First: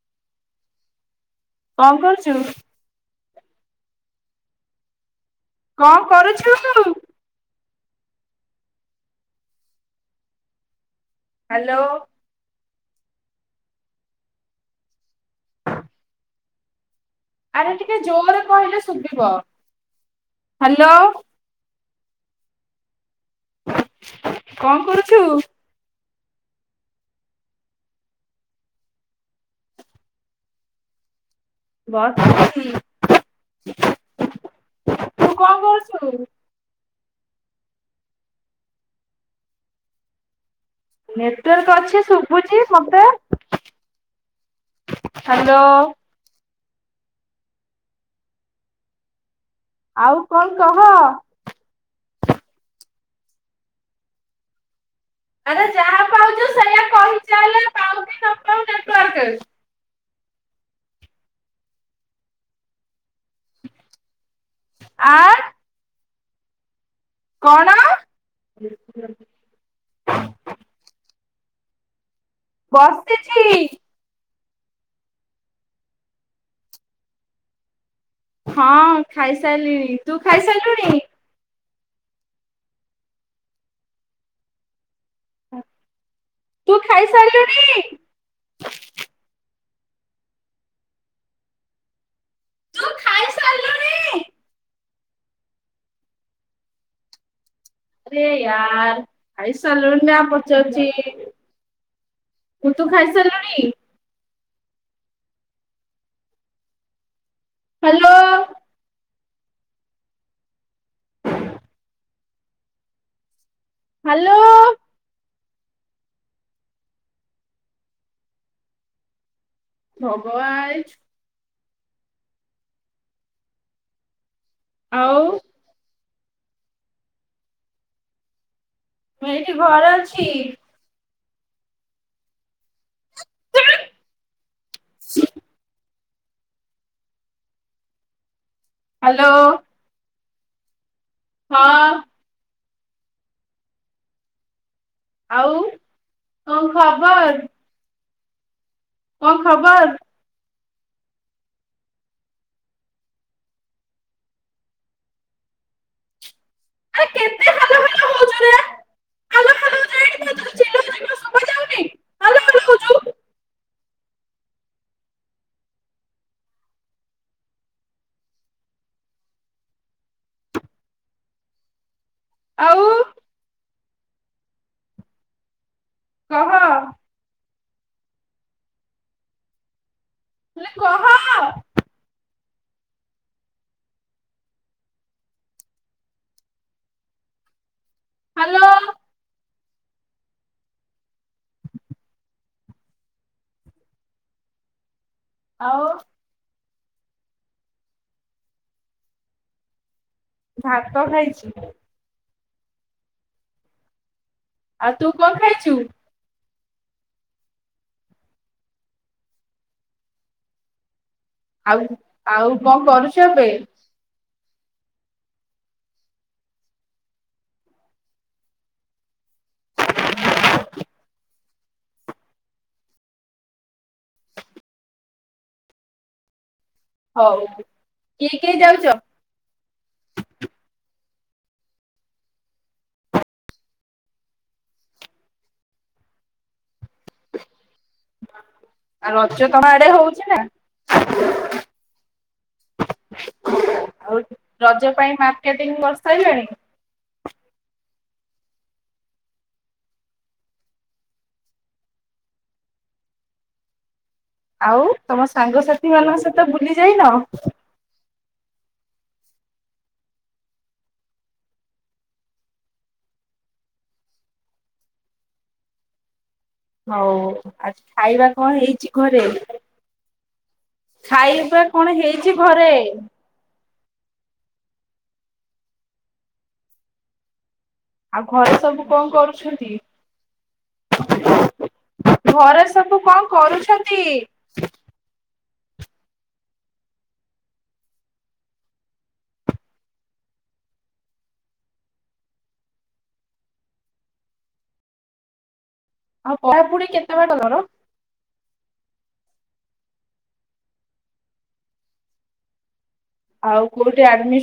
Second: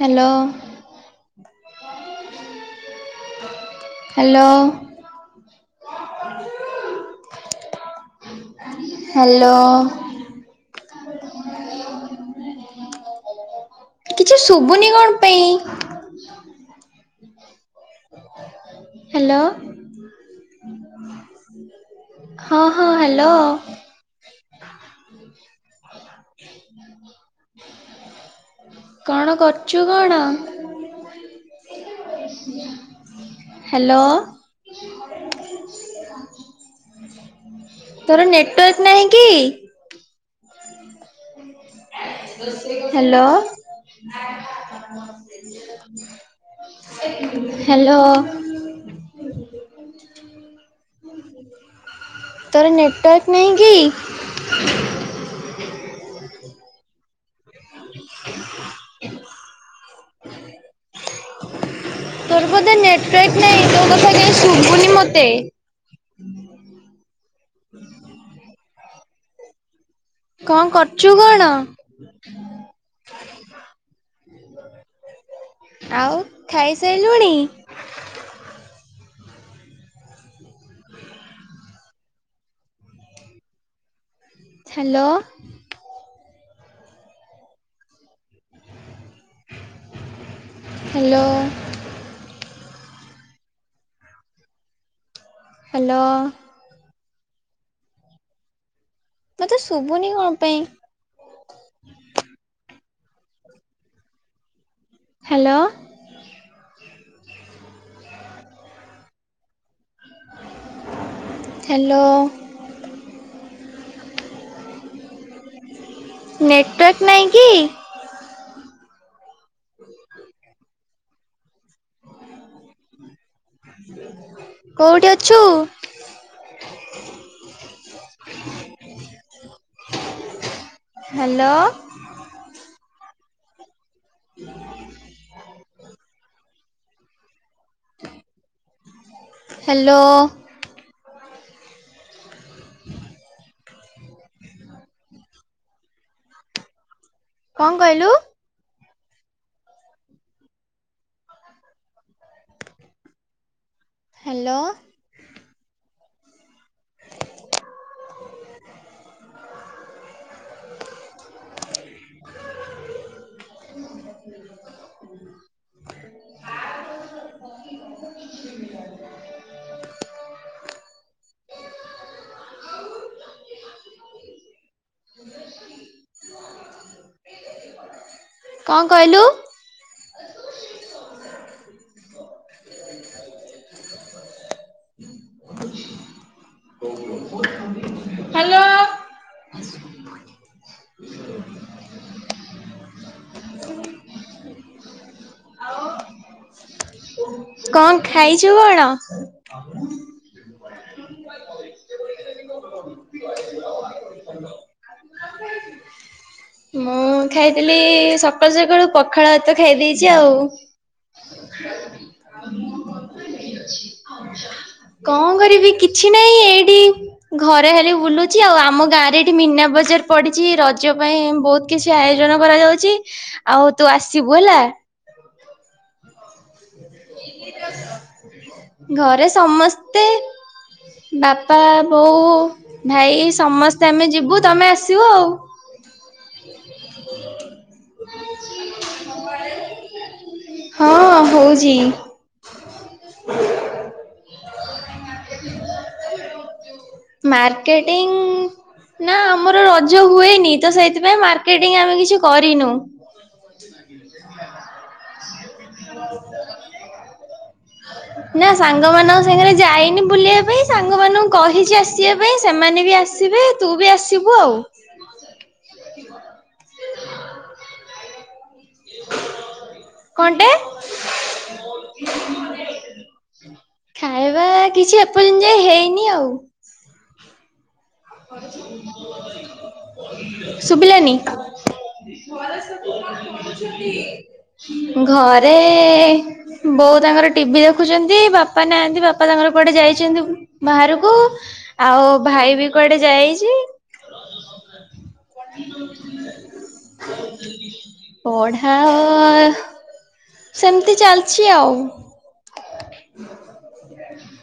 Hello. କଣ କରୁଚୁ? Hello. କଣ କରୁଛୁ? ହାଲୋ। ହାଲୋ। କିଛି ଶୁଭୁନି କଣ ପାଇଁ? ଆରେ ଟିକେ ଜୋରରେ କହିଲେ ଶୁବିବ ହ୍ୟାଲୋ ହାଲୋ। ହଁ ହଁ ହେ ଲୋ କଣ କରୁଛୁ? କଣ କରୁଚୁ କଣ? ବ ତୁ କଣ ହ୍ୟାଲୋ କରୁଛୁ? ତୋର ନେଟୱାର୍କ ନାହିଁ କି? ନେଟ୍ ତୋର ତ ଅଛି ଶୁଭୁଛି ମତେ ହ୍ୟାଲୋ ହ୍ୟାଲୋ। ହ୍ୟାଲୋ। ଆଉ କଣ କହ? ତ ନେଟ ହୁଁ କି? ସଜଆ କ [inaudible] ତୋର ବୋଧ ନେଟୱାର୍କ ନାହିଁ ତ ଶୁଭୁନି ଆ ମୋତେ। ହୁଁ। କଣ? ହଁ। କଣ କରୁଛୁ କଣ? ବସିଛି। ଆଉ ଖାଇସାରିଲୁଣି? ହଁ ଖାଇସାରିଲଣି ତୁ ଖାଇସାରିଲୁଣି। ହ୍ୟାଲୋ। ତୁ ଖାଇସାରିଲୁଣିି? ହ୍ୟାଲୋ। ତୁ ଖାଇସାରିଲୁଣି? ହ୍ୟାଲୋ। ଆରେ ୟାର୍ ଖାଇ ମତେ ସାରିଲୁଣି ଶୁଭୁନି ନା କଣ ପାଇଁ? ପଚାରୁଛି। ତୁ ଖାଇସଲୁଣି? ହାଲୋ। ହାଲୋ। ହ୍ୟାଲୋ। ହ। ଲୋ। ନେଟୱାର୍କ ନାହିଁ କି? ଭଗୱାଜ୍। [inaudible] କୋଉଠି ଆଉ ଅଛୁ? [inaudible] ମୁଁ ଏଇଠି ଘରେ ଅଛି। ହ୍ୟାଲୋ। Hello hello. ହ। ଆଉ କଣ ଖ କଣ କହିଲୁ? କଣ ଖବର? ହାଲୋ। ଆରେ କେତେ ବଲ ବଲ ହଉଚୁରେ, ହାଲୋ ହାଲୋ [unintelligible] କେତେ ଚିଲଉଚି ତୋତେ ଶୁଭାଯାଉନି ହାଲୋ ହାଲୋ ହଉଚୁ। [inaudible] ଆଉ। କହ? କଁ କହିଲୁ? ହିଲି କହ? [inaudible] ହାଲୋ। [inaudible] [inaudible] ଆଓ। କଁ ଖାଇଚୁ କଣ? ଭାତ ଖାାଇଚି। ଆଉ ତୁ କଣ ଖାଇଚୁ? ମୁଁ ଖାଇଥିଲି ସକାଳୁ ସକାଳୁ ପଖାଳ ହାତ ଖାଇ ଦେଇଚି ଆଉ। ଆଉ ଆଉ କଣ କରୁଚୁ ଏବେ? କଣ କରିବି କିଛି ନାହିଁ ଏଇଠି ଘରେ ହେଲି ବୁଲୁଚି। ଆଉ ଆମ ଗାଁ ରେ ଏଇଠି ମିନା ବଜାର ପଡିଛି ରଜ ପାଇଁ ବହୁତ କିଛି ଆୟୋଜନ କରାଯାଉଚି, ଆଉ ତୁ ଆସିବୁ ହେଲା। ହଉ କିଏ କିଏ ଯାଉଚ଼? ଘରେ ସମସ୍ତେ ବାପା, ବୋଉ, ଭାଇ ସମସ୍ତେ ଆମେ ଯିବୁ ତମେ ଆସିବ ଆଉ। ଆଉ ରଜ ତମ ଆଡେ ହଉଚି ନା? ହ। ହଉ। ରଜ ପାଇଁ ମାର୍କେଟିଂ ବସ ସାରିଲଣି? ମାର୍କେଟିଂ ନା ଆମର ରଜ ହୁଏନି ତ ସେଥିପାଇଁ ମାର୍କେଟିଂ ଆମେ କିଛି କରିନୁ। ଆଉ ତମ ସାଙ୍ଗସାଥି ମାନଙ୍କ ସହିତ ବୁଲି ଯାଇନ? ନା ସାଙ୍ଗମାନଙ୍କ ସାଙ୍ଗରେ ଯାଇନି ବୁଲିବା ପାଇଁ ସାଙ୍ଗମାନଙ୍କୁ କହିଚି ଆ ଆସିବା ପାଇଁ ସେମାନେ ବି ଆସିବେ ତୁ ବି ଆସିବୁ ଆଉ। ହଉ ଆ ଖାଇବା କଣ ହେଇଚି ଘରେ କଣଟେ ଖାଇବା କଣ ହେଇଚି ଘରେ? ଖାଇବା କିଛି ଏପର୍ଯ୍ୟତ ଯ ହେଇନି ଆଉ। ଆଉ ଘରେ ସବୁ କଣ କରୁଛନ୍ତି? ଶୁଭିଲାନି। ଘରେ ସବୁ କଣ କରୁଛନ୍ତି? ଘରେ ଏ ବୋଉ ତାଙ୍କର ଟିଭି ଦେଖୁଚନ୍ତି। ବାପା ନାହାନ୍ତି ବାପା ତାଙ୍କର କୁଆଡେ ଯାଇଚନ୍ତି ବାହାରକୁ, ଆଉ ଭାଇ ବି କୁଆଡେ ଯାଇଚି? ଆଉ ପଢାପଢି କେତେ ବାଟ ତମର? ପଢାଅ ସେମିତି ଚାଲିଛି ଆଉ।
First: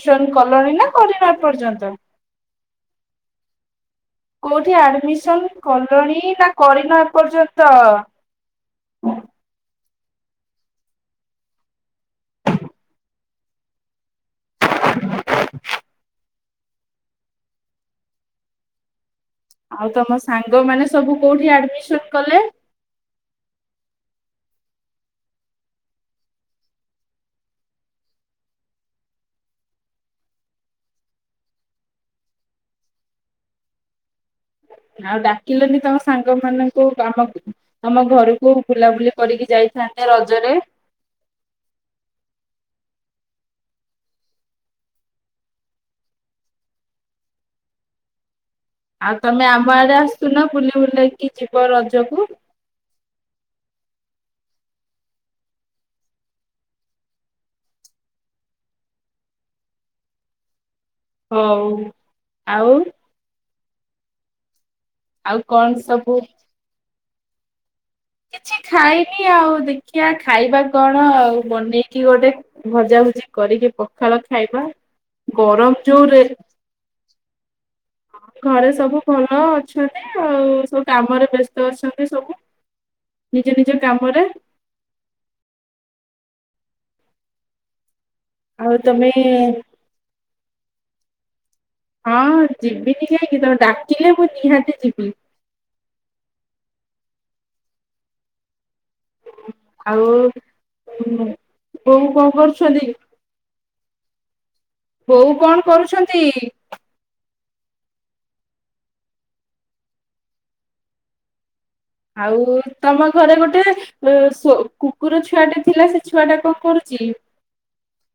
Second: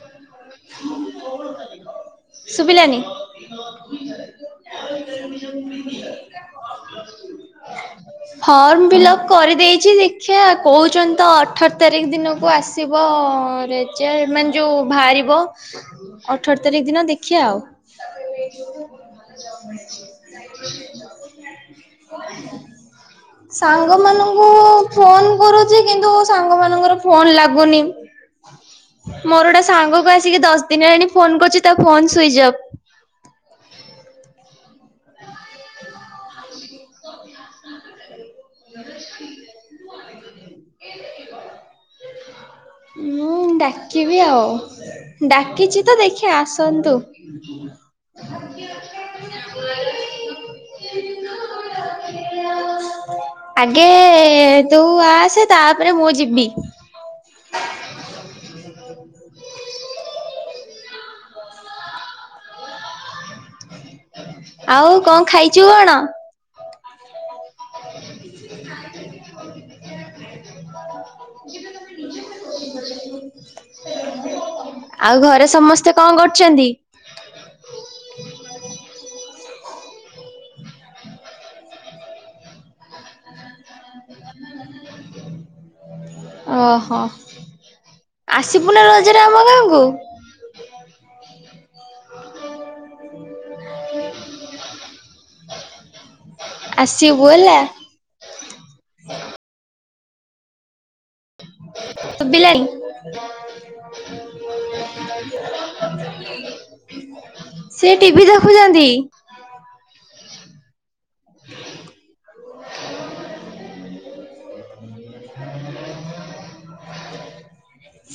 ଜଏନ କଲଣି ନା କରିନ ଏ ପର୍ଯ୍ୟନ୍ତ ଶୁଭିଲାନି କୋଉଠି ଆଡମି ମିସନ୍ କଲଣି ନା କରିନ ଏ ପର୍ଯ୍ୟନ୍ତ। ଫର୍ମ ଫି ଲପ କରିଦେଇଛି ଲେ ଦେଖିଆ କହୁଛନ୍ତି ତ ଅଠର ତାରିଖ ଦିନକୁ ଆସିବ ରେ ମାନେ ଯୋଉ ବାହାରିବ ଅଠର ତାରିଖ ଦିନ ଦେଖିବା ଆଉ। ଆଉ ତମ ସାଙ୍ଗମାନେ ସବୁ କୋଉଠି ଆଡମିସନ କଲେ? ସାଙ୍ଗ ମାନଙ୍କୁ ଫୋନ କରୁଛି କିନ୍ତୁ ସାଙ୍ଗ ମାନଙ୍କର ଫୋନ ଲାଗୁନି ମୋର ଗୋଟା ସାଙ୍ଗକୁ ଆସିକି ଦଶ ଦିନଲାଣି ଫୋନ କରୁଛି ତା ଫୋନ ସୁଇଚ ଅଫ୍। ଆଉ ଡାକିଲନି ତମ ସାଙ୍ଗ ମାନ ଆମ ଘରକୁ ବୁଲାବୁଲି କରିକି ଯାଇଥାନ୍ତେ ରଜରେ। ହଁ ଡାକିବି ଆଉ ଡାକିଚ ତ ଦେଖିବା ଆସନ୍ତୁ। ଆଉ ତମେ ଆମ ଆଡେ ଆସୁନ ବୁଲି ବୁଲେଇକି ଯିବ ରଜକୁ। ଆଗେ ତୁ ଆସ ତାପରେ ମୁଁ ଯିବି। ହଉ ଆଉ। ଆଉ କଣ ଆଉ ଖାଇଛୁ କଣ? ସବୁ କିଛି ଖାଇନି ଆଉ ଦେଖିବା ଖାଇବାକୁ କଣ ଆଉ ବନେଇକି ଗୋଟେ ଭଜା ଭଜି କରିକି ପଖାଳ ଖାଇବା ଆଉ ଘରେ ଗରମ ସମସ୍ତେ ଯୋଉ କଣ ରେ କରୁଛନ୍ତି? ହ ଘରେ ସବୁ ଭଲ ଅଛନ୍ତି ଆଉ ସବୁ କାମରେ ବ୍ୟସ୍ତ ଅଛନ୍ତି ସବୁ ନିଜ ନିଜ କାମରେ। ଓହୋ। ଆଉ ଆସିବୁନା ରଜରେ ଆମ ତମେ ଗାଁକୁ? ହଁ ଯିବିନି କାହିଁକି ତମ ଡାକିଲେ ମୁଁ ନିହାତି ଯିବି। ଆସିବୁ ହେଲା। ହ ଆଉ ହୁ ବୋଉ କଣ ଶୁଭିଲାଣି। କରୁଛନ୍ତି? [unintelligible] ବୋଉ କଣ କରୁଛନ୍ତି? ସେ ଟିଭିି ଦେଖୁଛନ୍ତି। ଆଉ ତମ ଘରେ ଗୋଟେ ସ କୁକୁର ଛୁଆ ଟା ଥିଲା ସେ ଛୁଆ ଟା କଣ କରୁଚି?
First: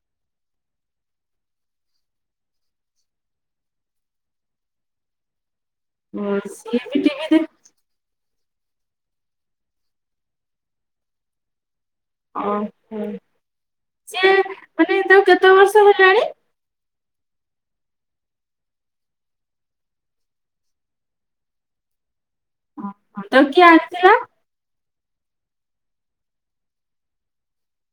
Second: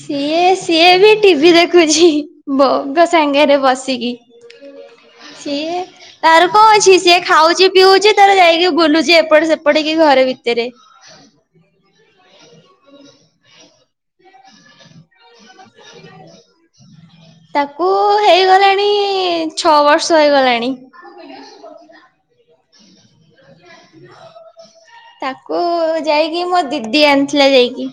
ସିଏ ସିଏ ବି ଟିଭି ଦେଖୁଛି ବୋଉ ଙ୍କ ସାଙ୍ଗରେ ବସିକି। ସିଏ ଅ, ତାର କଣ ଅଛି ବି ସିଏ ଟିଭି ଦେଖୁ ଖାଉଛି ପିଉଛି ତାର ଯାଇ କି ବୁଲୁଛି ଏପଟେ ସେପଟ ହେଇକି ଘର ଭିତରେ ସେ ମାନେ ତା କେ ତାକୁ କେତେ ବର୍ଷ ହେଲାଣି? କୁ ହେଇଗଲାଣି ଛଅ ବର୍ଷ ହେଇଗଲାଣି। ଓ ତ କିଏ ଆଣିଥିଲା? ତାକୁ ଯାଇକି ମୋ ଦିଦି ଆଣିଥିଲା ଯାଇକି।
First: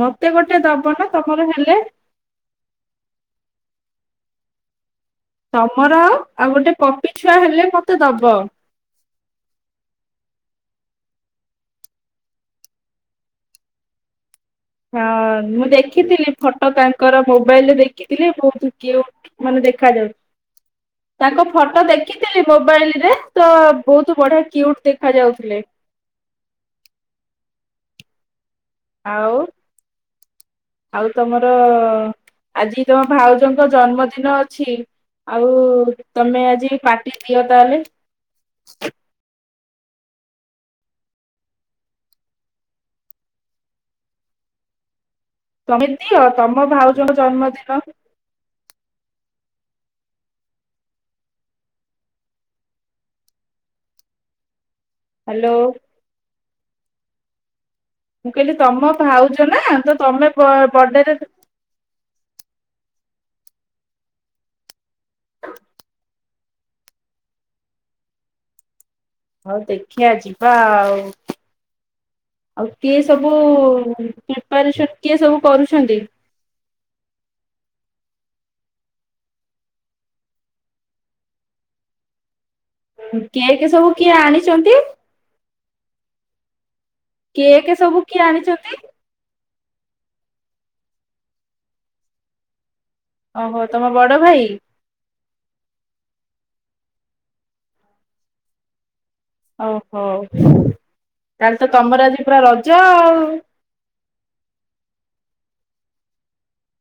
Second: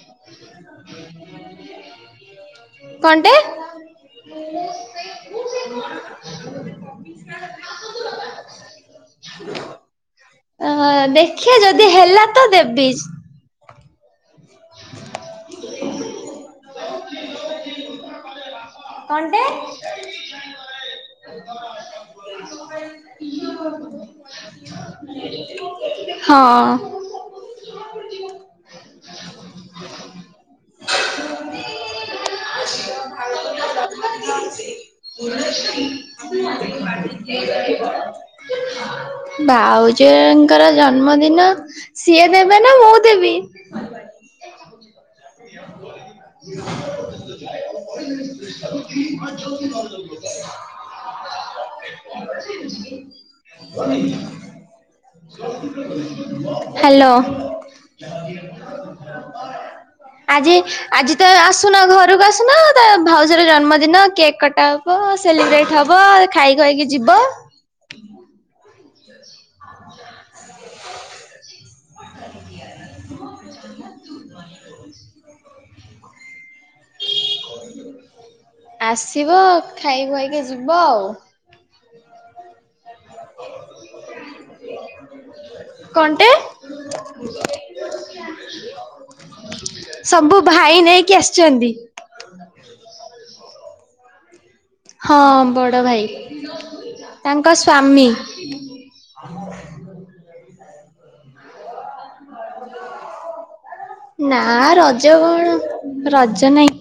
ମତେ ଗୋଟେ ଗୋଟେ ଦବ ନା ତମର ହେଲେ? କଣଟେ ତମର ଆଉ ଗୋଟେ ପପି ଛୁଆ ହେଲେ ମତେ ଦବ। ଅ ଦେଖିବା ଯଦି ହେଲା ତ ଦେବି। ହଁ ମୁଁ ଦେଖିଥିଲି ଫଟୋ ତାଙ୍କର ମୋବାଇଲ ରେ ଦେଖିଥିଲି ବହୁତ କ୍ୟୁଟ୍ ମାନେ ଦେଖାଯାଉ ତାଙ୍କ ଫଟୋ ଦେଖିଥିଲି ମୋବାଇଲରେ ତ ବହୁତ ବଢିଆ କ୍ୟୁଟ୍ ଦେଖା ଯାଉଥିଲେ ହଁ। ଆଉ। ଆଉ ତମର ଆଜି ତମ ଭାଉଜଙ୍କ ଜନ୍ମଦିନ ଅଛି ଆଉ ତମେ ଆଜି ପାର୍ଟି ଦିଅ ତାହେଲେ। ଭାଉଜ ଙ୍କର ଜନ୍ମଦିନ ସିଏ ଦେବେ ନା ମୁଁ ଦେବି? ତମେ ଦିଅ ତମ ଭାଉଜଙ୍କ ଜନ୍ମଦିନ ହ୍ୟାଲୋ ହ୍ୟାଲୋ। ମୁଁ କହିଲି ତମ ଭାଉଜ ନା ତ ତମେ ଆଜି ବର୍ଡେରେ ଆଜି ତ ଆସୁନ ଘରକୁ ଆସୁନ ତ ଭାଉଜର ଜନ୍ମଦିନ କେକ୍ କଟା ହବ ସେଲିବ୍ରେଟ ହବ ଖାଇ ଖୁଆକି ଯିବ। ଦେଖିଆ ଯିବା ଆଉ। ଆଉ କିଏ ସବୁ ପ୍ରିପାରେସନ୍ କିଏ ସବୁ କରୁଚନ୍ତି? ଆସିବ ଖାଇ ଖୁଆଇକି ଯିବ ଆଉ। କେକ୍ ସବୁ କିଏ ଆଣିଚନ୍ତି? କଣ୍ଟେ? କେକ୍ ସବୁ କିଏ ଆଣିଚନ୍ତି? ସବୁ ଭାଇ ନେଇକି ଆସିଚନ୍ତି। ଓହୋ ତମ ବଡ ଭାଇ? ହଁ ବଡ଼ ଭାଇ ତାଙ୍କ ସ୍ୱାମୀ। ତାହାଲେ ତ ତମର ଆଜି ପୁରା ରଜ ଆଉ। ନା ରଜ କଣ ରଜ ନାଇଁ।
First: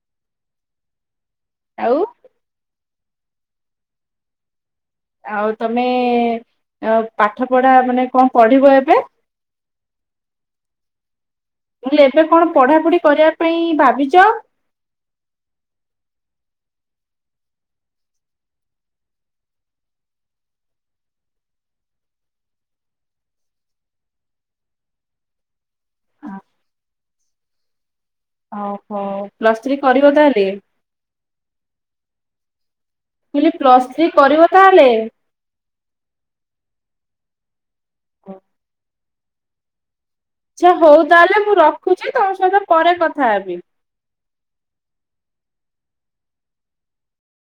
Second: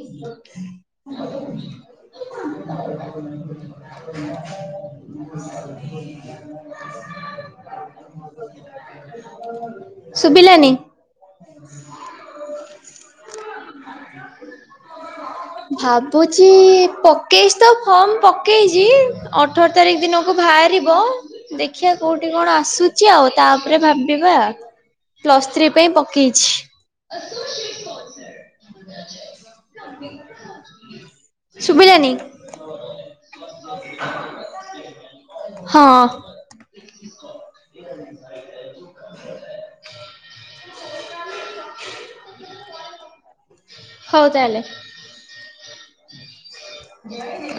ଆଉ ଆଉ, ତମେ ପାଠ ପଢା ମାନେ କଣ ପଢିବ, ଏବେ। ଶୁଭିଲାନି। ମୁଁ, ଏବେ କଣ, ପଢାପଢି କରିବା ପାଇଁ ଭାବିଛ। ଭାବୁଛି ପକେଇଛି, ତ ଫର୍ମ ପକେଇଛି, ଅଠର ତାରିଖ ଦିନକୁ ବାହାରିବ, ଦେଖିବା କୋଉଠି କଣ ଆସୁଛି, ଆଉ ତାପରେ ଭାବିବା, ପ୍ଲସ ଥ୍ରୀ ପାଇଁ ପକେଇଛି। ଓହୋ, ପ୍ଲସ୍ ଥ୍ରି କରିବ ତାହେଲେ, ମୁଁ ଶୁଭିଲାନି କହିଲି, ପ୍ଲସ ଥ୍ରି କରିବ ତାହେଲେ। ହଁ ହଉ [inaudible] ହଁ [inaudible] ହ [inaudible] ଆଚ୍ଛା, ହଉ ତାହେଲେ, ମୁଁ ରଖୁଛି, ତମ ସହିତ ପରେ କଥା ହେବି। ତାହେଲେ। ହ [inaudible]